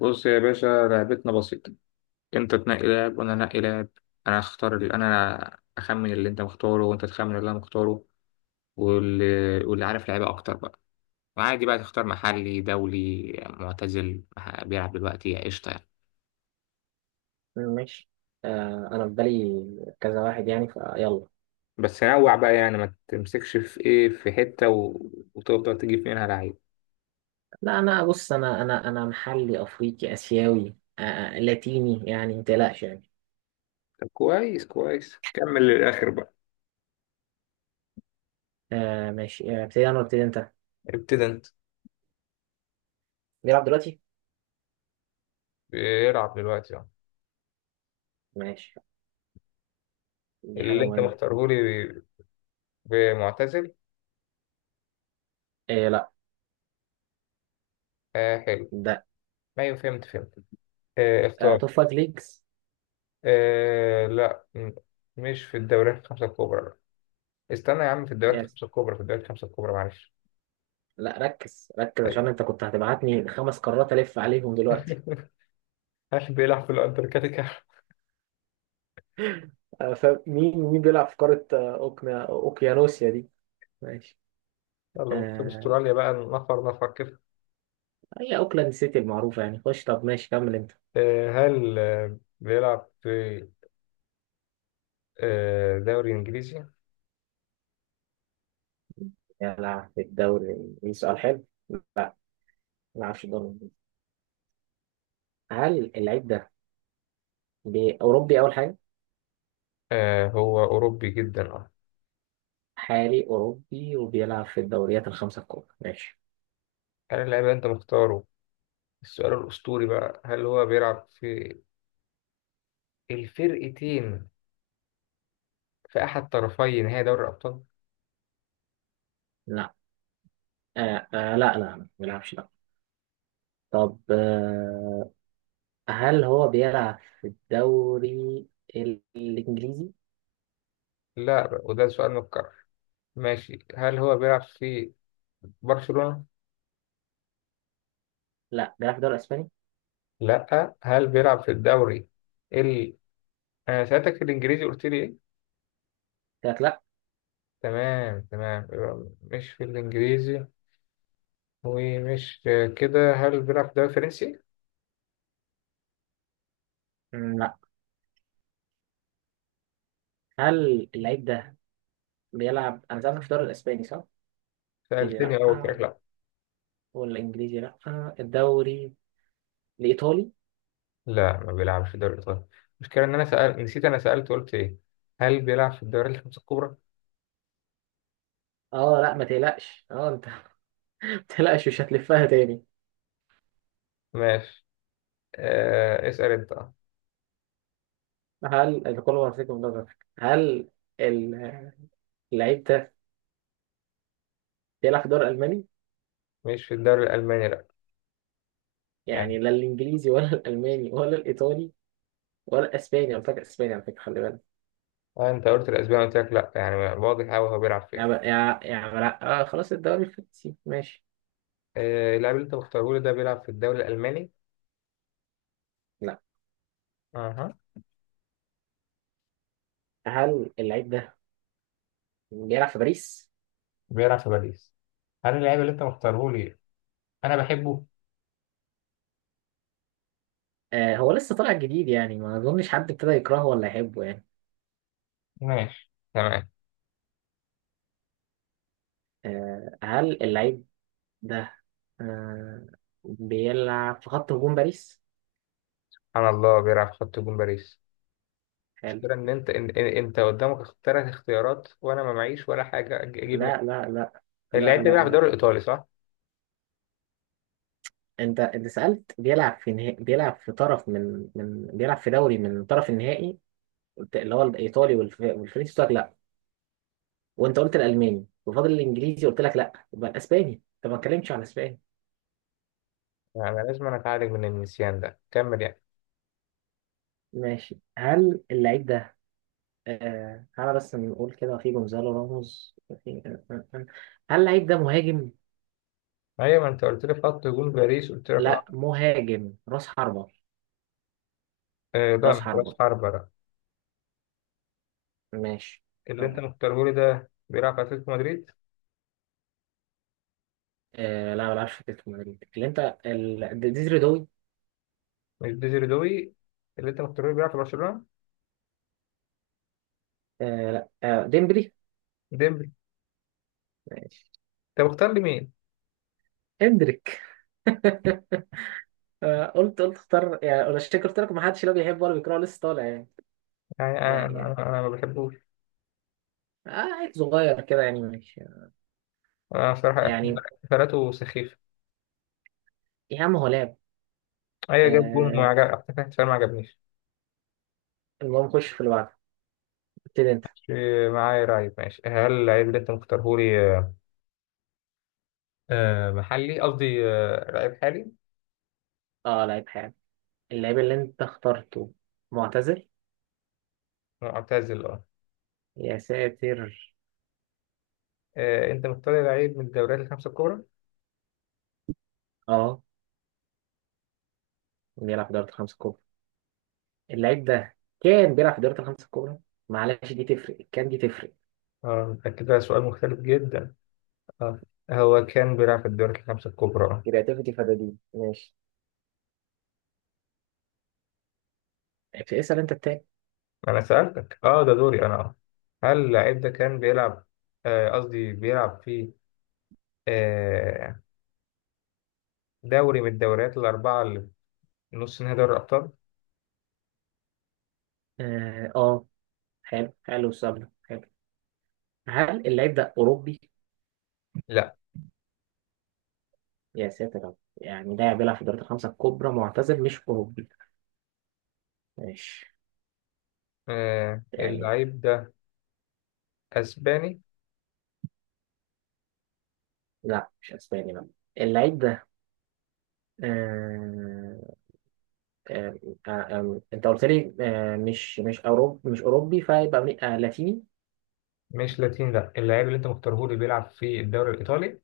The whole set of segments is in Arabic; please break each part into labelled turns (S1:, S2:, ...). S1: بص يا باشا، لعبتنا بسيطة. انت تنقي لاعب وانا انقي لاعب. انا اختار اللي انا اخمن اللي انت مختاره وانت تخمن اللي انا مختاره. واللي, واللي عارف لعيبة اكتر بقى. وعادي بقى تختار محلي دولي معتزل بيلعب دلوقتي، قشطة يعني.
S2: ماشي. انا في بالي كذا واحد، يعني فيلا.
S1: بس نوع بقى يعني، ما تمسكش في ايه، في حتة وتفضل تجيب منها لعيب.
S2: لا، انا بص، انا محلي، افريقي، اسيوي، لاتيني يعني، ما تقلقش يعني.
S1: طب كويس كويس، كمل للآخر بقى.
S2: آه ماشي، ابتدي انا ولا ابتدي انت؟
S1: ابتدى انت.
S2: بيلعب دلوقتي.
S1: بيلعب دلوقتي اه.
S2: ماشي، دي حاجه
S1: اللي انت
S2: مهمه.
S1: مختاره لي بمعتزل.
S2: إيه لا.
S1: آه حلو.
S2: ده
S1: ما فهمت. فهمت.
S2: آه
S1: اختار.
S2: توب فايف ليجز.
S1: آه لا م- مش في الدوريات الخمسة الكبرى لا. استنى يا عم، في الدوريات
S2: يس.
S1: الخمسة الكبرى، في الدوريات الخمسة الكبرى معلش.
S2: لا ركز ركز، عشان
S1: أيوة.
S2: انت كنت هتبعتني خمس قارات، الف عليهم دلوقتي.
S1: هل بيلعب في الأنتاركتيكا؟
S2: فمين مين بيلعب في قاره اوكيانوسيا دي؟ ماشي.
S1: يلا بص،
S2: آه،
S1: أستراليا بقى نفر نفر كده.
S2: هي اوكلاند سيتي المعروفه يعني، خش طب ماشي كمل انت.
S1: آه هل بيلعب في آه دوري إنجليزي؟
S2: يا لا، في الدوري الإنجليزي سؤال حلو. لا، ما أعرفش الدوري الإنجليزي. هل اللعيب ده أوروبي أول حاجة؟
S1: آه هو أوروبي جدا أه.
S2: حالي، أوروبي، وبيلعب في الدوريات الخمسة الكبرى، ماشي.
S1: هل اللاعب اللي أنت مختاره، السؤال الأسطوري بقى، هل هو بيلعب في الفرقتين، في أحد طرفي نهائي دوري الأبطال؟
S2: لا. آه. لا، ما بيلعبش لا. طب آه، هل هو بيلعب في الدوري الإنجليزي؟
S1: لا بقى، وده سؤال متكرر. ماشي، هل هو بيلعب في برشلونة؟
S2: لا، بيلعب في الدوري الإسباني.
S1: لا، هل بيلعب في الدوري ال انا سألتك في الانجليزي، قلت لي ايه؟
S2: قلت لك لا.
S1: تمام تمام، يبقى مش في الانجليزي ومش كده. هل بيلعب في الدوري الفرنسي؟
S2: لا. هل اللعيب ده بيلعب؟ أنا سألتك في الدوري الإسباني صح؟ قلت لي
S1: سألتني
S2: لا.
S1: اول كده لا.
S2: والإنجليزي لا. الدوري الإيطالي.
S1: لا ما بيلعبش في الدوري الايطالي. المشكلة ان انا نسيت انا سألت قلت ايه. هل بيلعب في الدوري الخمسة الكبرى؟
S2: اه لا ما تقلقش، اه انت مش هتلفها تاني.
S1: ماشي. اسأل انت اه.
S2: هل الكل مرتكب من نظرك؟ هل ال- اللعيب ده بيلعب في دوري ألماني؟
S1: مش في الدوري الالماني لا. يعني
S2: يعني لا الإنجليزي ولا الألماني ولا الإيطالي ولا الأسباني. أنا فاكر أسباني على فكرة، خلي بالك.
S1: آه انت قلت الاسباني قلت لك لا، يعني واضح قوي هو بيلعب فين.
S2: يعني لا آه، خلاص الدوري الفرنسي ماشي.
S1: اللاعب اللي انت مختاره لي ده بيلعب في الدوري الالماني؟
S2: لا.
S1: اها.
S2: هل اللعيب ده بيلعب في باريس؟
S1: بيلعب في باريس. هل اللاعب اللي انت مختاره لي انا بحبه؟
S2: آه، هو لسه طالع جديد يعني، ما أظنش حد ابتدى يكرهه ولا يحبه يعني.
S1: ماشي تمام.
S2: آه، هل اللعيب ده آه بيلعب في خط هجوم باريس؟
S1: سبحان الله بيلعب في خط جون باريس.
S2: حلو.
S1: المشكلة ان انت انت قدامك ثلاث اختيارات وانا ما معيش ولا حاجة اجيب منها.
S2: لا.
S1: اللاعب
S2: لا
S1: ده
S2: لا
S1: بيلعب في الدوري
S2: لا
S1: الايطالي صح؟
S2: انت سألت بيلعب في بيلعب في طرف من بيلعب في دوري من طرف النهائي، قلت اللي هو الايطالي والفرنسي قلت لك لا، وانت قلت الالماني، وفاضل الانجليزي قلت لك لا، يبقى الاسباني، طب ما اتكلمتش عن الاسباني.
S1: يعني لازم انا اتعالج من النسيان ده، كمل يعني.
S2: ماشي، هل اللعيب ده تعالى بس نقول كده، في جونزالو راموس، في... آه، آه، آه. هل اللعيب ده مهاجم؟
S1: ايوه ما انت قلت لي في خط جون باريس قلت لك
S2: لا،
S1: اه.
S2: مهاجم راس حربة.
S1: آه، لا
S2: راس
S1: مش راس
S2: حربة،
S1: حربة لا.
S2: ماشي.
S1: اللي انت
S2: طب.
S1: مختاره لي ده بيلعب في اتلتيكو مدريد.
S2: لا، ما بلعبش في اتلتيكو مدريد، اللي انت ديزري دوي.
S1: مش ديزري دوي. اللي انت مختاره لي بيلعب في برشلونة.
S2: لا، ديمبلي.
S1: ديمبلي. انت مختار لي مين؟
S2: هندريك. آه، قلت اختار يعني ولا شكل، قلت لك ما حدش لا بيحب ولا بيكره لسه طالع
S1: يعني انا
S2: يعني.
S1: انا
S2: يعني.
S1: أنا ما بحبوش.
S2: آه، عيل صغير كده يعني ماشي،
S1: بصراحة
S2: يعني.
S1: احتفالاته سخيفة.
S2: يا عم هو لعب
S1: أيوة جاب جون
S2: آه.
S1: وعجب، احتفال احتفال ما عجبنيش.
S2: المهم خش في اللي بعده، ابتدي انت.
S1: مش معايا لعيب. ماشي هل لعيب اللي أنت مختارهولي محلي، قصدي لعيب حالي؟
S2: اه لعيب حالي. اللعيب اللي انت اخترته معتزل.
S1: معتزل اه.
S2: يا ساتر.
S1: أنت مختار لعيب من الدوريات الخمسة الكبرى؟
S2: اه، بيلعب في دوري الخمسة الكبرى. اللعيب ده كان بيلعب في دوري الخمسة الكبرى، معلش دي تفرق، كان دي تفرق.
S1: اه متأكد؟ ده كده سؤال مختلف جدا. اه، هو كان بيلعب في الدوريات الخمسة الكبرى اه.
S2: كرياتيفيتي فدادين ماشي، اسأل انت التاني.
S1: أنا سألتك اه ده دوري أنا اه. هل اللعيب ده كان بيلعب، قصدي بيلعب في آه، دوري من الدوريات الأربعة اللي في نص نهائي دوري الأبطال؟
S2: اه آه، حلو حلو، السؤال ده حلو. هل اللعيب ده أوروبي؟
S1: لا.
S2: يا ساتر يا رب. يعني لاعب بيلعب في الدوريات الخمسة الكبرى، معتزل، مش أوروبي، ماشي،
S1: آه
S2: يعني.
S1: اللعيب ده اسباني.
S2: لا مش أسباني بقى. اللعيب ده آه... آه... أنت قلت لي مش أوروبي، مش أوروبي، فيبقى لاتيني.
S1: مش لاتيني لا. اللعيب اللي انت مختاره لي بيلعب في الدوري الايطالي؟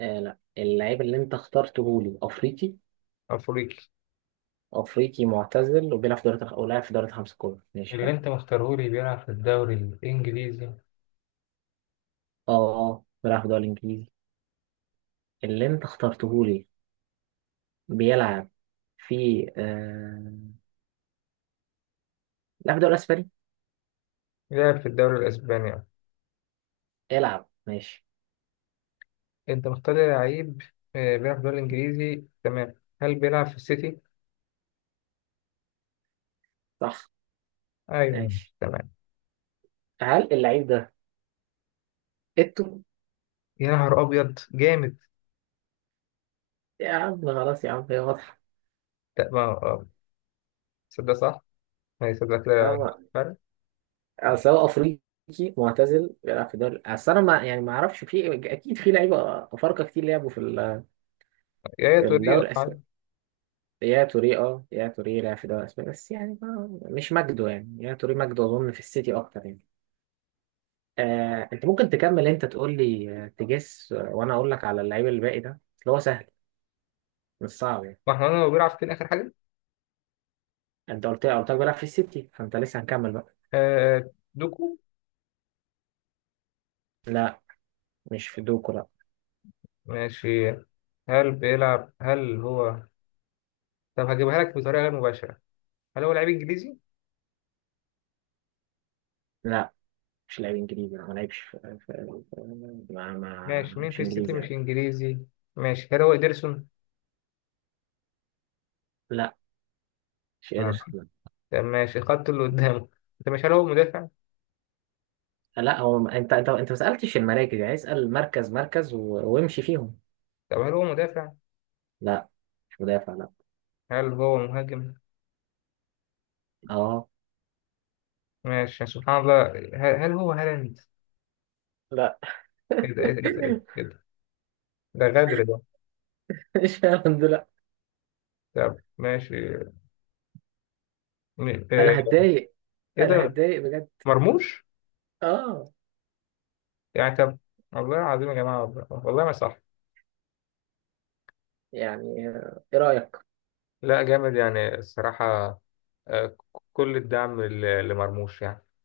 S2: لا، اللعيب اللي أنت اخترته لي أفريقي.
S1: افريقي.
S2: أفريقي، معتزل، وبيلعب في دوريات، أو لاعب في دوريات الخمسة الكبرى، ماشي
S1: اللي
S2: حلو.
S1: انت مختاره لي بيلعب في الدوري الانجليزي.
S2: أه آه، بيلعب في الدوري الإنجليزي. اللي أنت اخترته لي بيلعب في لا في الدوري الاسباني.
S1: بيلعب في الدوري الاسباني آه.
S2: العب ماشي.
S1: انت مختار لي لعيب آه بيلعب في الدوري الانجليزي تمام. هل بيلعب في السيتي؟
S2: صح.
S1: ايوه.
S2: ماشي.
S1: تمام.
S2: هل اللعيب ده إتو؟
S1: يا نهار ابيض، جامد!
S2: يا عم خلاص، يا عم هي واضحة.
S1: لا ما صدق صح. ما يصدق كده،
S2: اه،
S1: فرق.
S2: اصل هو افريقي، معتزل، بيلعب في الدوري، اصل انا ما يعني ما اعرفش، في اكيد في لعيبه افارقه كتير لعبوا في
S1: يا
S2: في
S1: توري
S2: الدوري
S1: عادي.
S2: الاسباني. يا توري، اه يا توري لعب في الدوري الاسباني بس يعني، ما مش مجده يعني، يا توري مجده اظن في السيتي اكتر يعني. آه، انت ممكن تكمل انت، تقول لي آه، تجس آه، وانا اقول لك على اللعيب الباقي ده، اللي هو سهل، مش صعب يعني.
S1: ما احنا قلنا هو بيلعب فين اخر حاجه.
S2: انت قلت لك بيلعب في السيتي، فانت لسه هنكمل بقى.
S1: آه دوكو.
S2: لا، مش في دوكو لا.
S1: ماشي. هل بيلعب هل هو، طب هجيبها لك بطريقة غير مباشرة. هل هو لعيب إنجليزي؟
S2: لا، مش لاعب انجليزي، ما لعبش في... في... في... ما... ما
S1: ماشي، مين
S2: مش
S1: في السيتي
S2: انجليزي
S1: مش
S2: لا.
S1: إنجليزي؟ ماشي، هل هو إيدرسون؟
S2: لا مش قادر.
S1: آه. طب ماشي الخط اللي قدامه. أنت مش، هل هو مدافع؟
S2: لا لا، هو انت ما سالتش المراكز، يعني اسال مركز مركز وامشي فيهم.
S1: طب هل هو مدافع؟
S2: لا، مش مدافع لا.
S1: هل هو مهاجم؟
S2: اه.
S1: ماشي سبحان الله، هل هو هالاند؟
S2: لا.
S1: إيه ده إيه ده إيه ده إيه ده إيه ده، ده غدر ده.
S2: مش هالاند لا.
S1: طب ماشي، م- آه،
S2: انا هتضايق.
S1: إيه
S2: انا
S1: ده،
S2: هتضايق بجد.
S1: مرموش؟
S2: اه.
S1: يعني طب، والله العظيم يا جماعة، والله والله ما صح.
S2: يعني آه، ايه رايك؟
S1: لا جامد يعني الصراحة. آه، ك- كل الدعم لمرموش يعني.